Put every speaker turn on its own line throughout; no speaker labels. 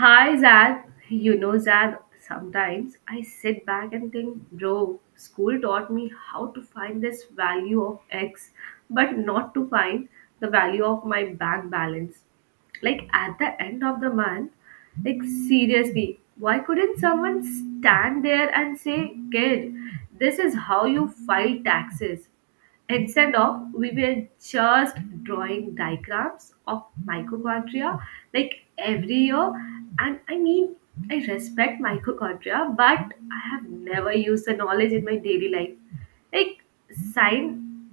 Hi Zad, you know Zad, sometimes I sit back and think, bro, school taught me how to find this value of X, but not to find the value of my bank balance. Like at the end of the month, like seriously, why couldn't someone stand there and say, kid, this is how you file taxes? Instead of, we were just drawing diagrams of mitochondria like every year. And I mean, I respect mitochondria, but I have never used the knowledge in my daily life. Like, sign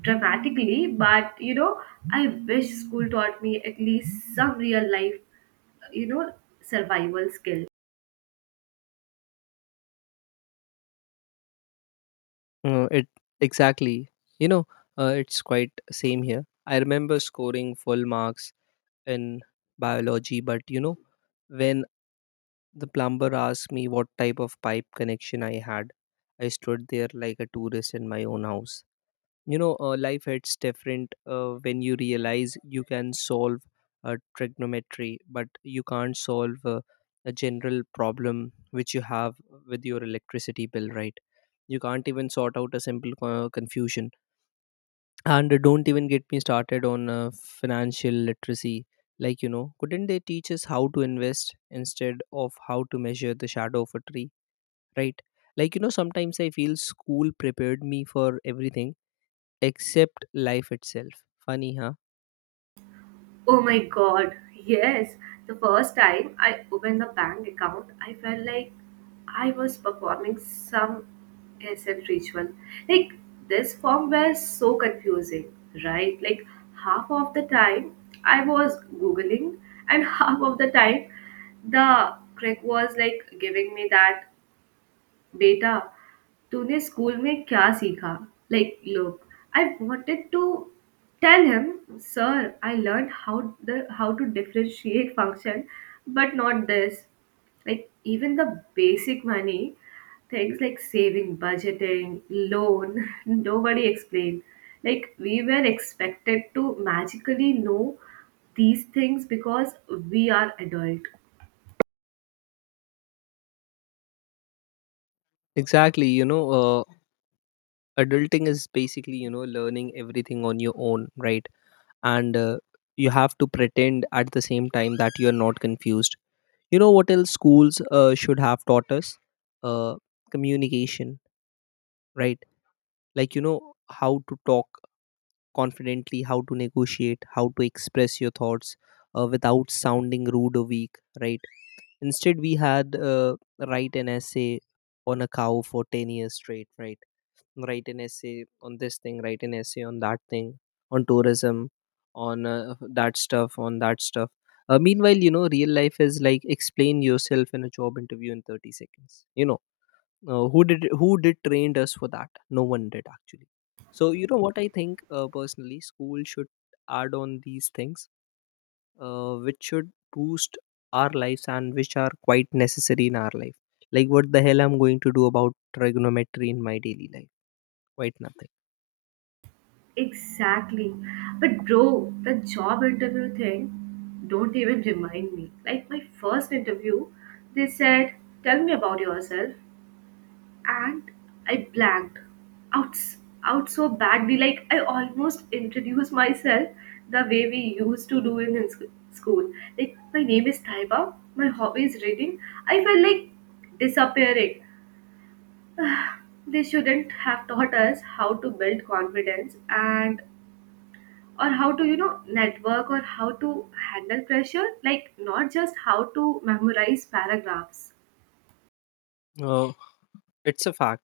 dramatically, but I wish school taught me at least some real life, you know, survival skill.
It Exactly. You know, it's quite same here. I remember scoring full marks in biology, but you know, when the plumber asked me what type of pipe connection I had, I stood there like a tourist in my own house. You know, life hits different when you realize you can solve a trigonometry, but you can't solve a general problem which you have with your electricity bill, right? You can't even sort out a simple confusion. And don't even get me started on financial literacy. Like, you know, couldn't they teach us how to invest instead of how to measure the shadow of a tree, right? Like, you know, sometimes I feel school prepared me for everything except life itself. Funny, huh?
Oh my god, yes. The first time I opened the bank account, I felt like I was performing some SM ritual. Like, this form was so confusing, right? Like, half of the time I was Googling, and half of the time the crick was like giving me that बेटा तूने school में क्या सीखा. Like look, I wanted to tell him, sir, I learned how the how to differentiate function, but not this. Like even the basic money things like saving, budgeting, loan, nobody explained. Like we were expected to magically know these things because we are adult.
Exactly, you know, adulting is basically, you know, learning everything on your own, right? And you have to pretend at the same time that you are not confused. You know what else schools should have taught us? uh, Communication, right? Like, you know, how to talk confidently, how to negotiate, how to express your thoughts without sounding rude or weak, right? Instead we had write an essay on a cow for 10 years straight, right? Write an essay on this thing, write an essay on that thing, on tourism, on that stuff, on that stuff. Meanwhile, you know, real life is like, explain yourself in a job interview in 30 seconds, you know. Who did trained us for that? No one did, actually. So you know what I think, personally, school should add on these things, which should boost our lives and which are quite necessary in our life. Like, what the hell I'm going to do about trigonometry in my daily life? Quite nothing.
Exactly. But bro, the job interview thing, don't even remind me. Like my first interview, they said, "Tell me about yourself," and I blanked out out so badly. Like I almost introduced myself the way we used to do in school. Like my name is Taiba. My hobby is reading. I felt like disappearing. They shouldn't have taught us how to build confidence and or how to, you know, network, or how to handle pressure, like not just how to memorize paragraphs.
Uh, it's a fact,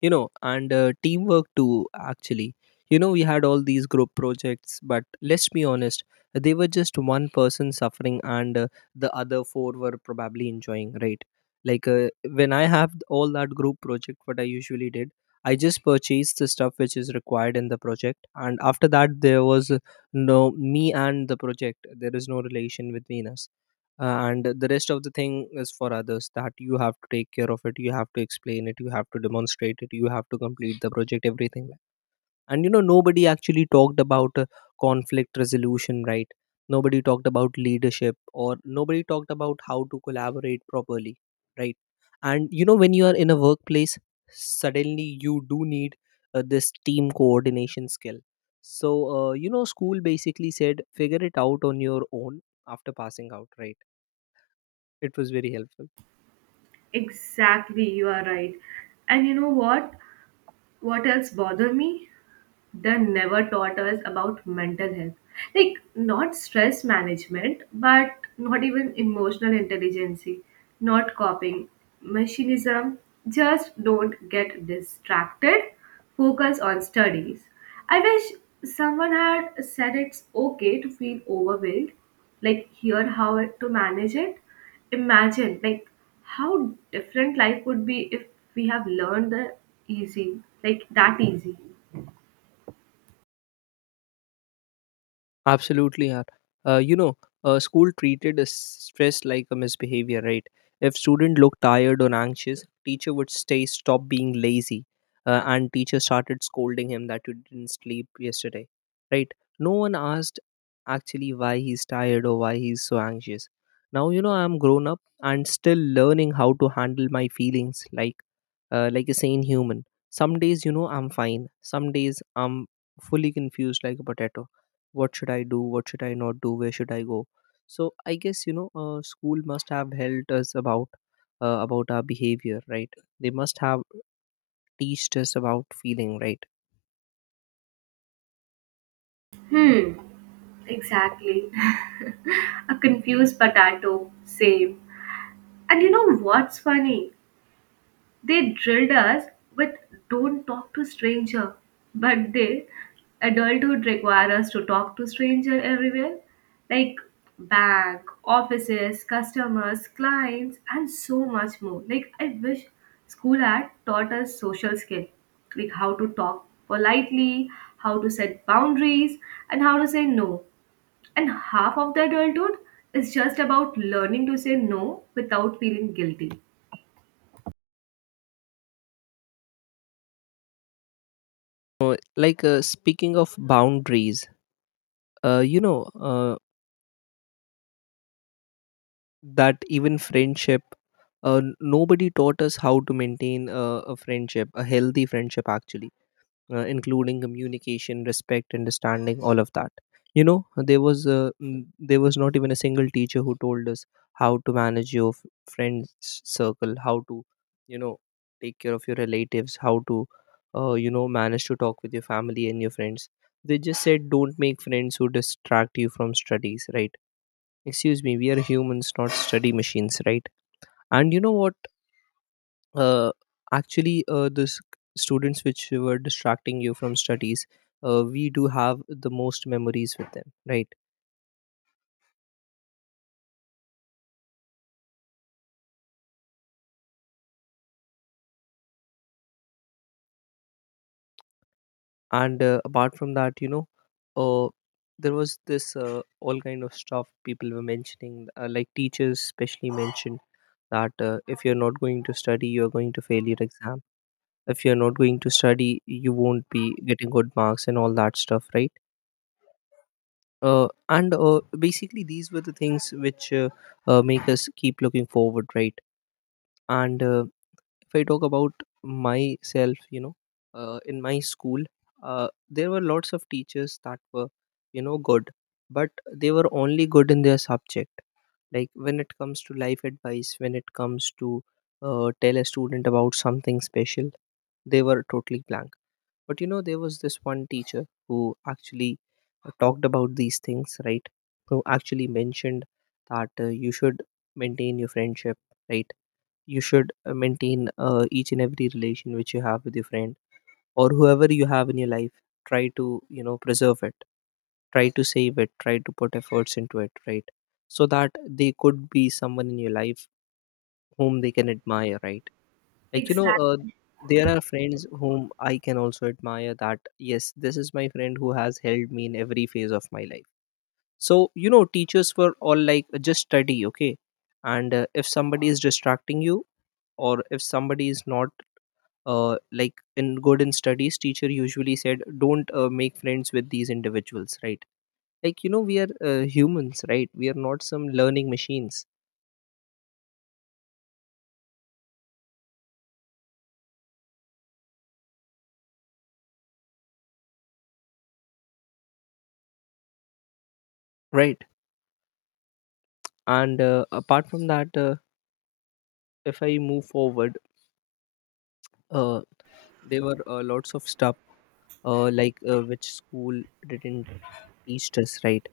you know, and teamwork too, actually. You know, we had all these group projects, but let's be honest, they were just one person suffering and the other four were probably enjoying, right? Like when I have all that group project, what I usually did, I just purchased the stuff which is required in the project, and after that, there was no me and the project, there is no relation between us, and the rest of the thing is for others, that you have to take care of it, you have to explain it, you have to demonstrate it, you have to complete the project, everything. And you know, nobody actually talked about conflict resolution, right? Nobody talked about leadership, or nobody talked about how to collaborate properly, right? And you know, when you are in a workplace, suddenly you do need this team coordination skill. So you know, school basically said figure it out on your own after passing out, right? It was very helpful.
Exactly, you are right. And you know what else bother me, they never taught us about mental health, like not stress management, but not even emotional intelligence, not coping machinism, just don't get distracted, focus on studies. I wish someone had said it's okay to feel overwhelmed, like here how to manage it. Imagine like how different life would be if we have learned the easy, like that easy.
Absolutely, yeah. You know, school treated stress like a misbehavior, right? If student looked tired or anxious, teacher would say, "Stop being lazy," and teacher started scolding him that you didn't sleep yesterday, right? No one asked actually why he's tired or why he's so anxious. Now you know, I'm grown up and still learning how to handle my feelings, like a sane human. Some days, you know, I'm fine. Some days, I'm fully confused like a potato. What should I do? What should I not do? Where should I go? So I guess, you know, school must have helped us about our behavior, right? They must have teached us about feeling, right?
Hmm. Exactly. A confused potato. Same. And you know what's funny? They drilled us with don't talk to stranger. But they, adulthood require us to talk to stranger everywhere. Like bank, offices, customers, clients, and so much more. Like I wish school had taught us social skill. Like how to talk politely, how to set boundaries, and how to say no, and half of the adulthood is just about learning to say no without feeling guilty.
Speaking of boundaries, you know, that even friendship. Nobody taught us how to maintain a friendship, a healthy friendship, actually, including communication, respect, understanding, all of that. You know, there was there was not even a single teacher who told us how to manage your friends circle, how to, you know, take care of your relatives, how to you know, manage to talk with your family and your friends. They just said don't make friends who distract you from studies, right? Excuse me, we are humans, not study machines, right? And you know what, uh, actually students which were distracting you from studies, we do have the most memories with them, right? And apart from that, you know, uh, there was this all kind of stuff people were mentioning, like teachers especially mentioned that if you're not going to study, you're going to fail your exam. If you're not going to study, you won't be getting good marks and all that stuff, right? And Basically, these were the things which make us keep looking forward, right? And if I talk about myself, you know, in my school, there were lots of teachers that were, you know, good, but they were only good in their subject. Like, when it comes to life advice, when it comes to tell a student about something special, they were totally blank. But you know, there was this one teacher who actually talked about these things, right? Who actually mentioned that you should maintain your friendship, right? You should maintain each and every relation which you have with your friend or whoever you have in your life. Try to, you know, preserve it, try to save it, try to put efforts into it, right? So that they could be someone in your life whom they can admire, right? Like, you know,
Exactly,
there are friends whom I can also admire, that yes, this is my friend who has held me in every phase of my life. So you know, teachers were all like just study, okay. And if somebody is distracting you or if somebody is not like in good in studies, teacher usually said, don't make friends with these individuals, right? Like you know, we are humans, right? We are not some learning machines, right? And apart from that, if I move forward, uh, there were lots of stuff like which school didn't teach us, right?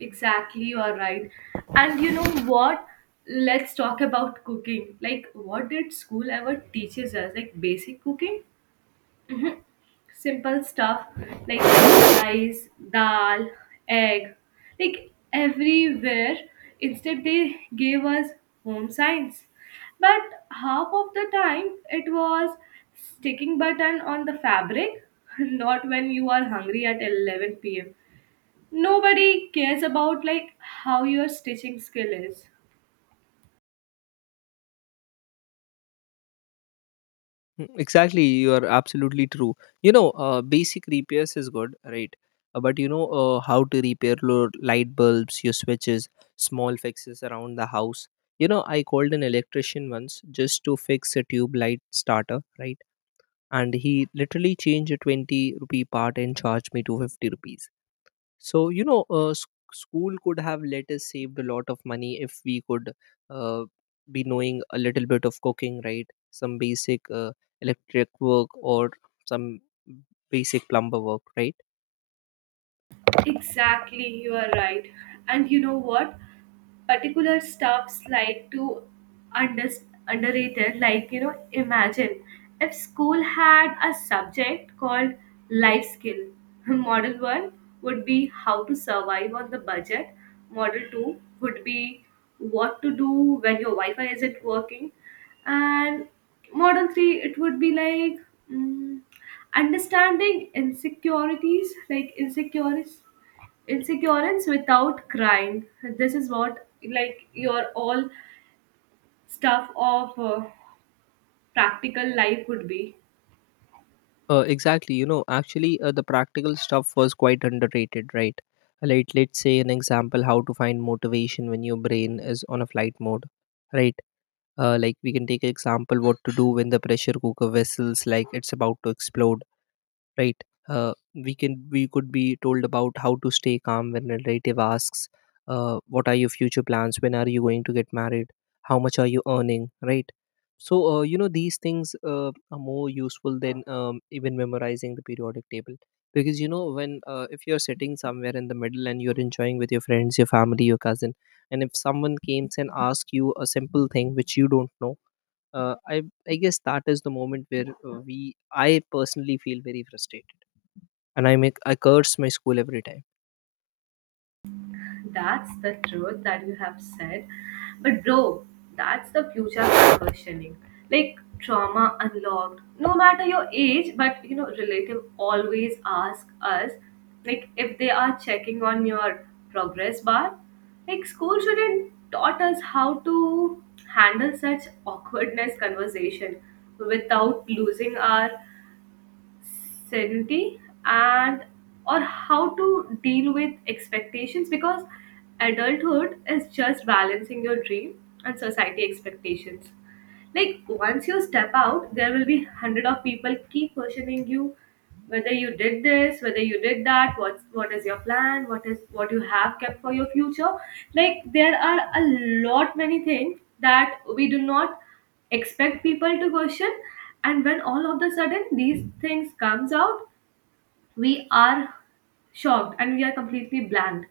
exactly, you are right. And you know what? Let's talk about cooking. Like, what did school ever teaches us? Like basic cooking? Simple stuff like rice, dal, egg, like everywhere. Instead, they gave us home science. But half of the time, it was sticking button on the fabric, not when you are hungry at 11 pm. Nobody cares about like how your stitching skill is.
Mm, exactly, you are absolutely true. You know, basic repairs is good, right? But you know, how to repair your light bulbs, your switches, small fixes around the house. You know, I called an electrician once just to fix a tube light starter, right? And he literally changed a 20 rupee part and charged me 250 rupees. So, you know, school could have let us saved a lot of money if we could uh, be knowing a little bit of cooking, right? Some basic electric work or some basic plumber work, right?
Exactly, you are right. And you know what? Particular stuffs like to under, underrated, like you know, imagine if school had a subject called life skill. Model one would be how to survive on the budget. Model two would be what to do when your Wi-Fi isn't working, and model three it would be like mm, understanding insecurities, like insecurities insecurance without crying. This is what, like your all stuff of practical life would be.
Exactly. You know, actually, the practical stuff was quite underrated, right? Like, let's say an example, how to find motivation when your brain is on a flight mode, right? Like, we can take an example, what to do when the pressure cooker vessels, like it's about to explode, right? We could be told about how to stay calm when a relative asks, what are your future plans, when are you going to get married, how much are you earning, right? So you know, these things are more useful than even memorizing the periodic table. Because you know, when if you're sitting somewhere in the middle and you're enjoying with your friends, your family, your cousin, and if someone comes and asks you a simple thing which you don't know, uh, I I guess that is the moment where we I personally feel very frustrated, and I curse my school every time.
That's the truth that you have said. But bro, that's the future of questioning. Like trauma unlocked. No matter your age, but you know, relative always ask us, like if they are checking on your progress bar. Like school shouldn't taught us how to handle such awkwardness conversation without losing our certainty, and or how to deal with expectations, because adulthood is just balancing your dream and society expectations. Like once you step out, there will be hundred of people keep questioning you, whether you did this, whether you did that, what is your plan, what you have kept for your future. Like there are a lot many things that we do not expect people to question, and when all of the sudden these things comes out, we are shocked and we are completely blanked,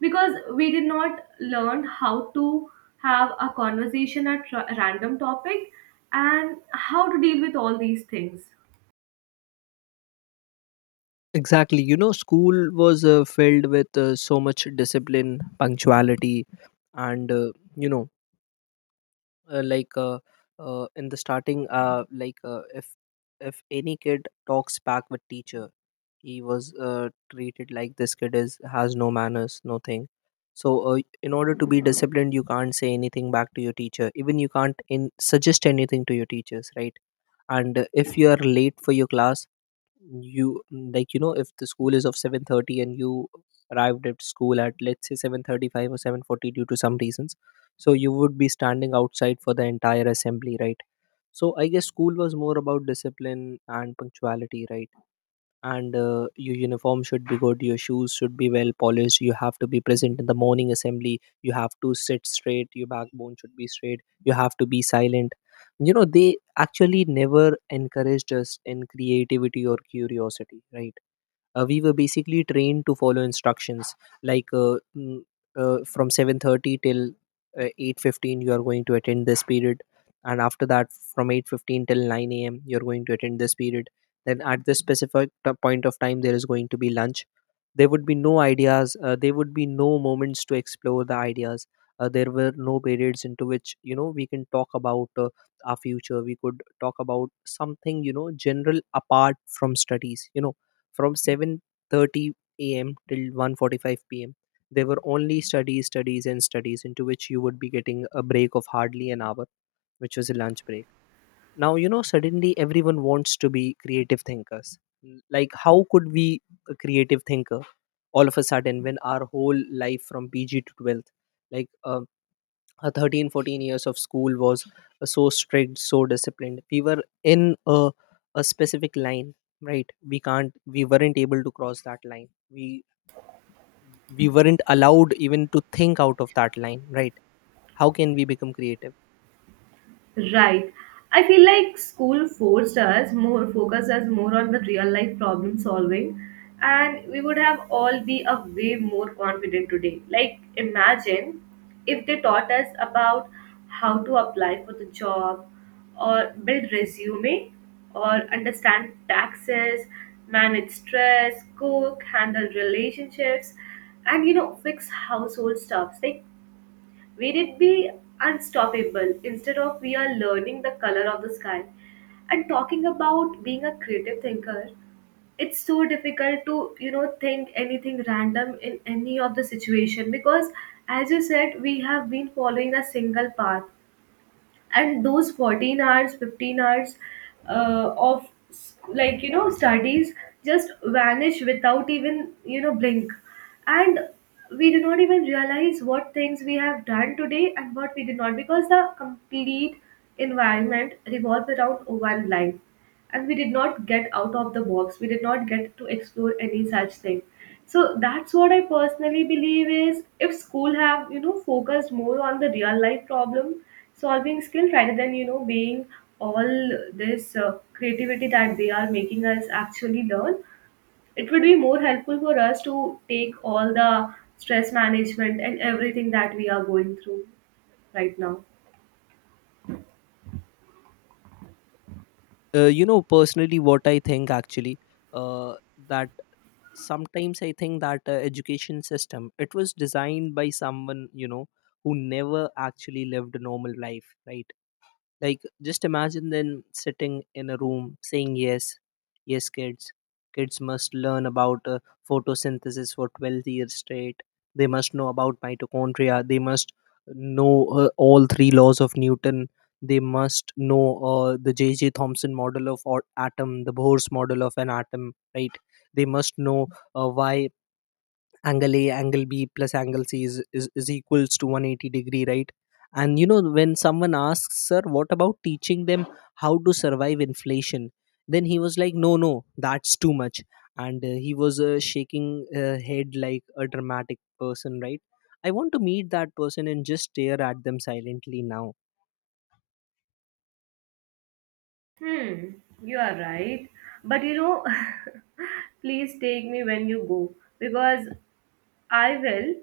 because we did not learn how to have a conversation at random topic and how to deal with all these things.
Exactly. You know, school was filled with so much discipline, punctuality, and uh, like uh, in the starting, if any kid talks back with teacher, he was treated like this kid is has no manners nothing. So in order to be disciplined, you can't say anything back to your teacher. Even you can't in suggest anything to your teachers, right? And if you are late for your class, you like, you know, if the school is of 7:30 and you arrived at school at let's say 7:35 or 7:40 due to some reasons, so you would be standing outside for the entire assembly, right? So I guess school was more about discipline and punctuality, right? And your uniform should be good, your shoes should be well polished, you have to be present in the morning assembly, you have to sit straight, your backbone should be straight, you have to be silent. You know, they actually never encouraged us in creativity or curiosity, right? We were basically trained to follow instructions, like from 7:30 till 8:15 you are going to attend this period. And after that, from 8:15 till 9 a.m. you're going to attend this period. Then at this specific point of time there is going to be lunch. There would be no ideas, there would be no moments to explore the ideas. There were no periods into which, you know, we can talk about our future. We could talk about something, you know, general apart from studies. From 7:30 a.m. till 1:45 p.m. there were only studies, studies, and studies into which you would be getting a break of hardly an hour, which was a lunch break. Now, you know, suddenly everyone wants to be creative thinkers. Like, how could we, a creative thinker, all of a sudden, when our whole life from PG to 12th, like uh, 13, 14 years of school was so strict, so disciplined, we were in a specific line, right? We weren't able to cross that line. We weren't allowed even to think out of that line, right? How can we become creative?
Right. I feel like school forced us more focused us more on the real life problem solving, and we would have all be a way more confident today. Like imagine if they taught us about how to apply for the job, or build resume, or understand taxes, manage stress, cook, handle relationships, and you know, fix household stuffs. Like will it be unstoppable instead of we are learning the color of the sky? And talking about being a creative thinker, it's so difficult to, you know, think anything random in any of the situation, because as you said, we have been following a single path, and those 14 hours 15 hours of like you know studies just vanish without even you know blink, and we do not even realize what things we have done today and what we did not, because the complete environment revolves around one life, and we did not get out of the box, we did not get to explore any such thing. So that's what I personally believe is, if school have you know focused more on the real life problem solving skill rather than you know being all this creativity that they are making us actually learn, it would be more helpful for us to take all the stress management and everything that we are going through right now.
You know, personally what I think, actually, uh, that sometimes I think that education system, it was designed by someone, you know, who never actually lived a normal life, right? Like, just imagine them sitting in a room saying, yes, yes, kids. Kids must learn about photosynthesis for 12 years straight. They must know about mitochondria. They must know all three laws of Newton. They must know the J.J. Thomson model of atom, the Bohr's model of an atom, right? They must know why angle a angle b plus angle c is equals to 180 degree, right? And you know, when someone asks, sir, what about teaching them how to survive inflation, then he was like, no, no, that's too much. And he was shaking head like a dramatic person, right? I want to meet that person and just stare at them silently now.
Hmm, you are right. But you know, please take me when you go, because I will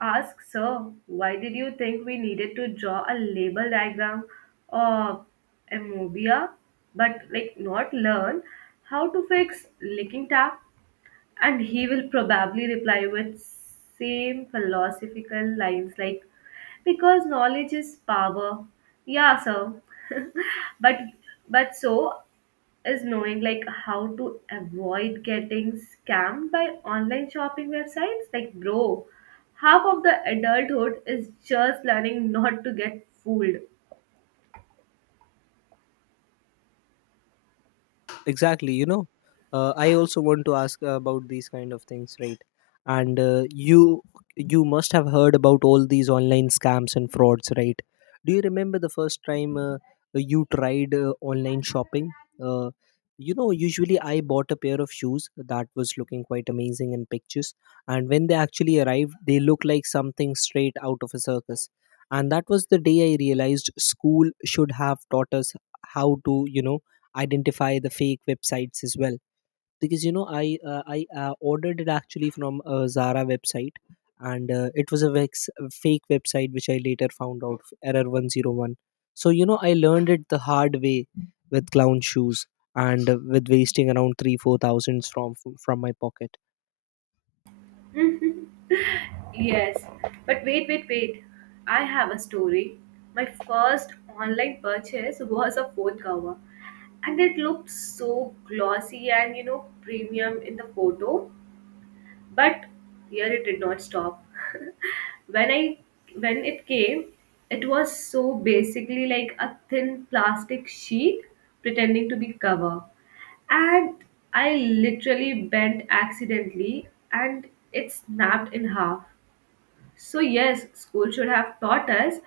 ask, sir, why did you think we needed to draw a label diagram of amphibia but like not learn how to fix leaking tap? And he will probably reply with same philosophical lines like because knowledge is power. Yeah, sir, but but so is knowing like how to avoid getting scammed by online shopping websites. Like bro, half of the adulthood is just learning not to get fooled.
Exactly, you know, I also want to ask about these kind of things, right? And you must have heard about all these online scams and frauds, right? Do you remember the first time you tried online shopping? uh, you know, usually I bought a pair of shoes that was looking quite amazing in pictures, and when they actually arrived, they looked like something straight out of a circus. And that was the day I realized school should have taught us how to, you know, identify the fake websites as well. Because, you know, I ordered it actually from a Zara website. And it was a fake website which I later found out, error 101. So, you know, I learned it the hard way with clown shoes, and with wasting around 3 4 thousands from my pocket.
Yes, but wait, wait, wait, I have a story. My first online purchase was a phone cover, and it looked so glossy and you know premium in the photo. But here it did not stop. when i when it came, it was so basically like a thin plastic sheet pretending to be cover, and I literally bent accidentally and it snapped in half. So yes, school should have taught us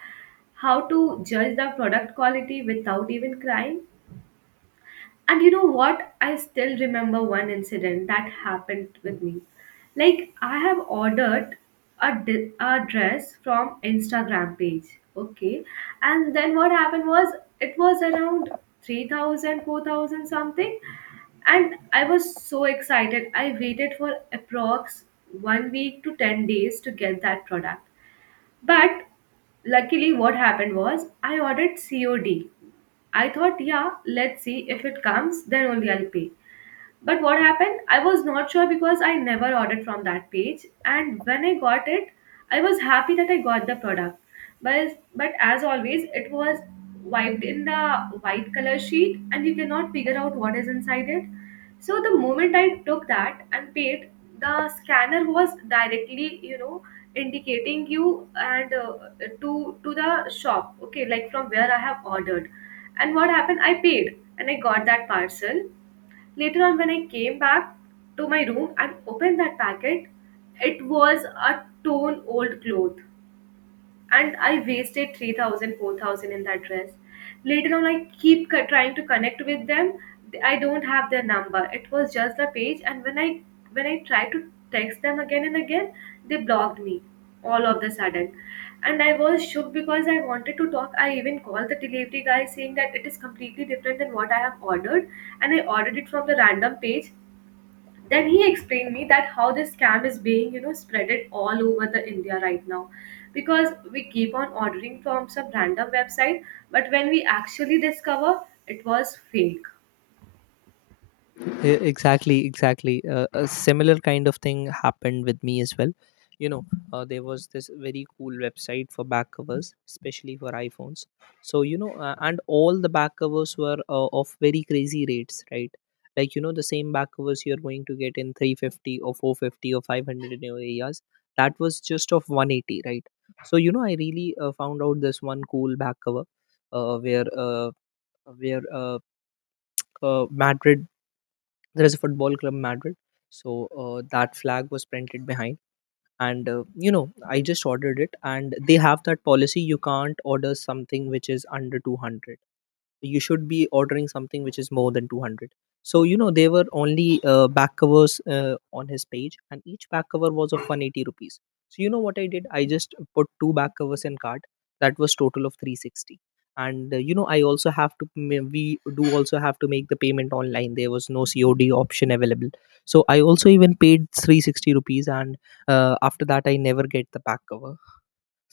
how to judge the product quality without even crying. And you know what? I still remember one incident that happened with me. Like I have ordered a dress from Instagram page, okay? And then what happened was it was around 3,000, 4,000 something, and I was so excited. I waited for approx 1 week to 10 days to get that product. But luckily what happened was I ordered COD. I thought, yeah, let's see if it comes, then only I'll pay. But what happened? I was not sure because I never ordered from that page. And when I got it, I was happy that I got the product. But as always, it was wiped in the white color sheet, and you cannot figure out what is inside it. So the moment I took that and paid, the scanner was directly, you know, indicating you and to the shop. Okay, like from where I have ordered. And what happened? I paid and I got that parcel. Later on, when I came back to my room and opened that packet, it was a torn old cloth, and I wasted 3,000, 4,000 in that dress. Later on, I keep trying to connect with them. I don't have their number. It was just the page, and when I tried to text them again and again, they blocked me all of the sudden. And I was shook because I wanted to talk. I even called the delivery guy saying that it is completely different than what I have ordered, and I ordered it from the random page. Then he explained me that how this scam is being you know spreaded all over the india right now, because we keep on ordering from some random website, but when we actually discover it was fake.
Exactly, exactly, a similar kind of thing happened with me as well. You know, there was this very cool website for back covers, especially for iphones. So, you know, and all the back covers were of very crazy rates, right? Like, you know, the same back covers you're going to get in 350 or 450 or 500 in your areas, that was just of 180, right? So, you know, I really found out this one cool back cover, uh, where uh, where Madrid, there is a football club Madrid. So that flag was printed behind. And you know, I just ordered it, and they have that policy, you can't order something which is under 200, you should be ordering something which is more than 200. So, you know, there were only back covers on his page, and each back cover was of 180 rupees. So you know what I did, I just put two back covers in cart, that was total of 360. And you know, I also have to m- we do also have to make the payment online, there was no COD option available. So I also even paid 360 rupees, and after that I never get the back cover,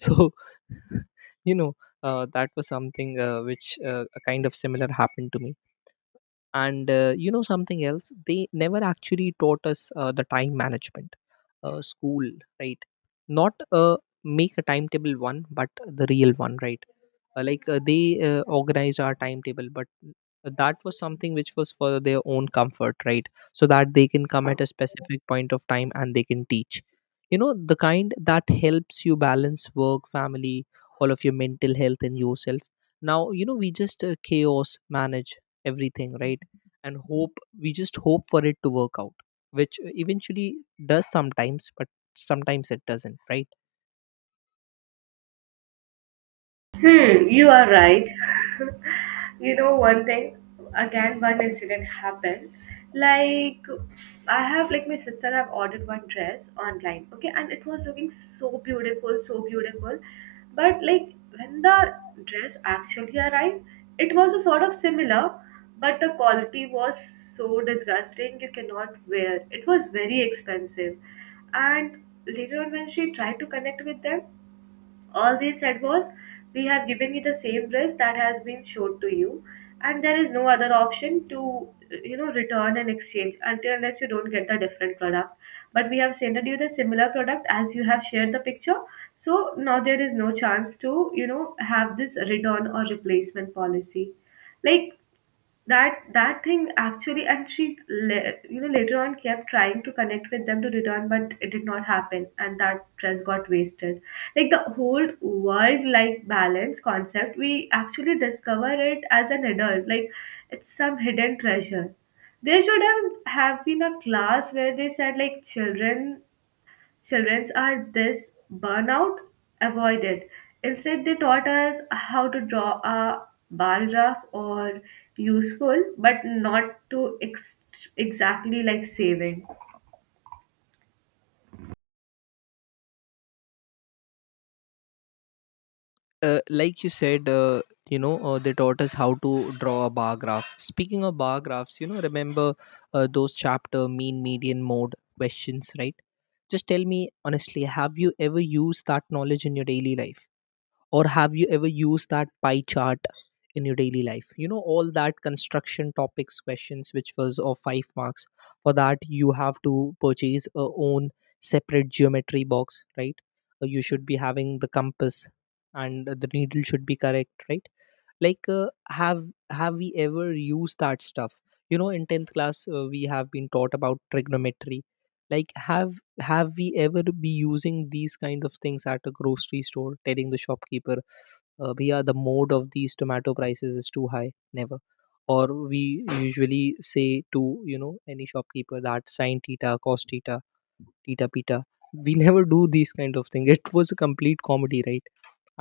so. You know, that was something, which a kind of similar happened to me. And you know, something else they never actually taught us, the time management, school, right? Not make a timetable one but the real one, right? They organized our timetable, but that was something which was for their own comfort, right? So that they can come at a specific point of time and they can teach, you know, the kind that helps you balance work, family, all of your mental health and yourself. Now, you know, we just chaos manage everything, right? And hope we just hope for it to work out, which eventually does sometimes, but sometimes it doesn't, right?
Hmm, you are right. You know, one thing, again, one incident happened. Like, I have, like, my sister have ordered one dress online, okay, and it was looking so beautiful, so beautiful. But, like, when the dress actually arrived, it was a sort of similar, but the quality was so disgusting, you cannot wear. It was very expensive. And later on, when she tried to connect with them, all they said was, we have given you the same dress that has been showed to you, and there is no other option to, you know, return and exchange until unless you don't get the different product. But we have sent you the similar product as you have shared the picture. So now there is no chance to, you know, have this return or replacement policy. Like, that thing actually, and she you know later on kept trying to connect with them to return, but it did not happen and that dress got wasted. Like the whole world like balance concept we actually discover it as an adult, like it's some hidden treasure. There should have been a class where they said, like children, children are this burnout avoided. Instead, they taught us how to draw a bar graph, or useful, but not to exactly like saving.
Like you said, you know, they taught us how to draw a bar graph. Speaking of bar graphs, you know, remember those chapter mean median mode questions, right? Just tell me honestly, have you ever used that knowledge in your daily life? Or have you ever used that pie chart in your daily life? You know, all that construction topics questions which was of 5 marks, for that you have to purchase a own separate geometry box, right? You should be having the compass and the needle should be correct, right? Like uh, have have we ever used that stuff? You know, in 10th class, we have been taught about trigonometry. Like, have we ever be using these kind of things at a grocery store, telling the shopkeeper, bhaiya, the mode of these tomato prices is too high? Never. Or we usually say to, you know, any shopkeeper that sine theta cos theta tita pita, we never do these kind of thing. It was a complete comedy, right?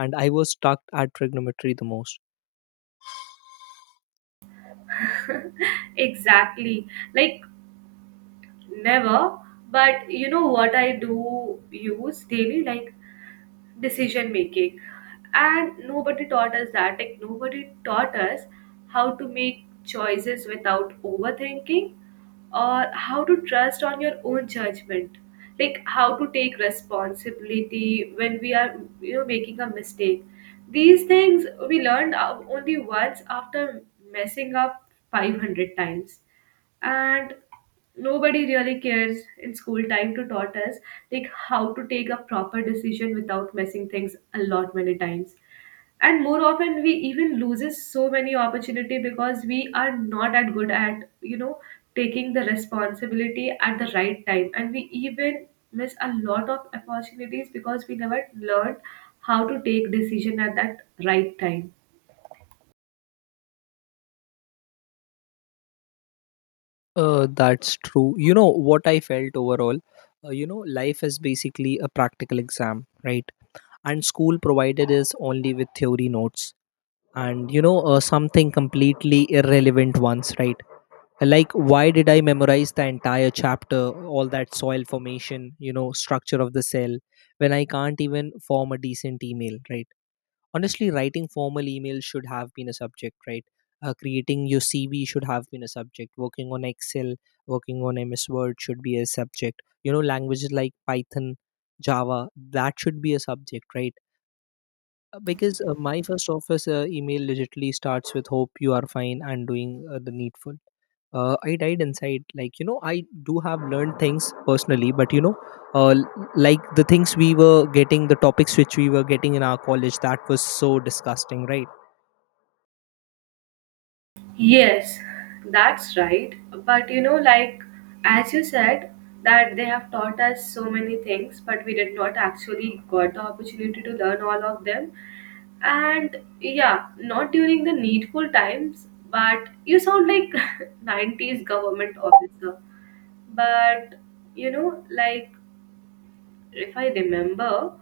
And I was stuck at trigonometry the most.
Exactly. Like never, but you know what I do use daily? Like decision making, and nobody taught us that, like nobody taught us how to make choices without overthinking, or how to trust on your own judgment, like how to take responsibility when we are you know making a mistake. These things we learned only once after messing up 500 times, and nobody really cares in school time to taught us like how to take a proper decision without messing things a lot many times, and more often we even loses so many opportunity because we are not at good at you know taking the responsibility at the right time, and we even miss a lot of opportunities because we never learned how to take decision at that right time.
That's true. You know what I felt overall, you know, life is basically a practical exam, right? And school provided is only with theory notes, and you know, something completely irrelevant ones, right? Like, why did I memorize the entire chapter, all that soil formation, you know, structure of the cell, when I can't even form a decent email, right? Honestly, writing formal emails should have been a subject, right? Creating your CV should have been a subject, working on Excel, working on MS Word should be a subject, you know, languages like Python, Java, that should be a subject, right? Because my first office email legitly starts with, hope you are fine and doing the needful. I died inside. Like, you know, I do have learned things personally, but you know, like the things we were getting, the topics which we were getting in our college, that was so disgusting, right?
Yes, that's right. But you know, like as you said, that they have taught us so many things, but we did not actually got the opportunity to learn all of them. And yeah, not during the needful times, but you sound like 90s government officer. But you know, like if I remember,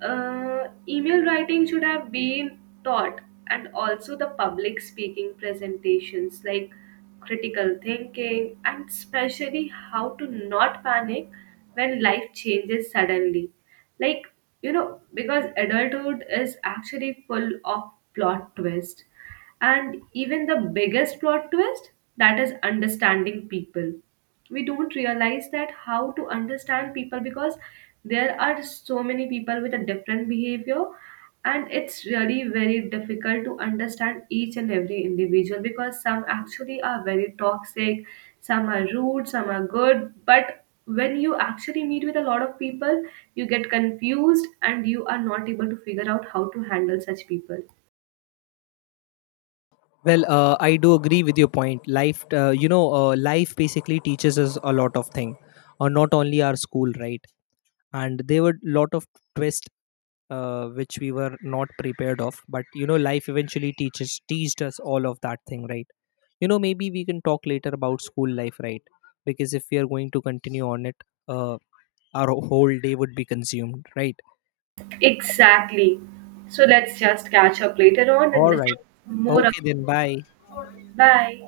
email writing should have been taught, and also the public speaking presentations, like critical thinking, and especially how to not panic when life changes suddenly. Like you know because adulthood is actually full of plot twists. And even the biggest plot twist, that is understanding people. We don't realize that how to understand people, because there are so many people with a different behavior, and it's really very difficult to understand each and every individual, because some actually are very toxic, some are rude, some are good, but when you actually meet with a lot of people, you get confused and you are not able to figure out how to handle such people.
Well, I do agree with your point. Life basically teaches us a lot of thing, not only our school, right? And there were lot of twists, which we were not prepared of, but you know, life eventually teaches teased us all of that thing, right? You know, maybe we can talk later about school life, right? Because if we are going to continue on it, uh, our whole day would be consumed, right?
Exactly. So let's just catch up later on and
All right.
discuss more. About-
Okay, then bye.
Bye.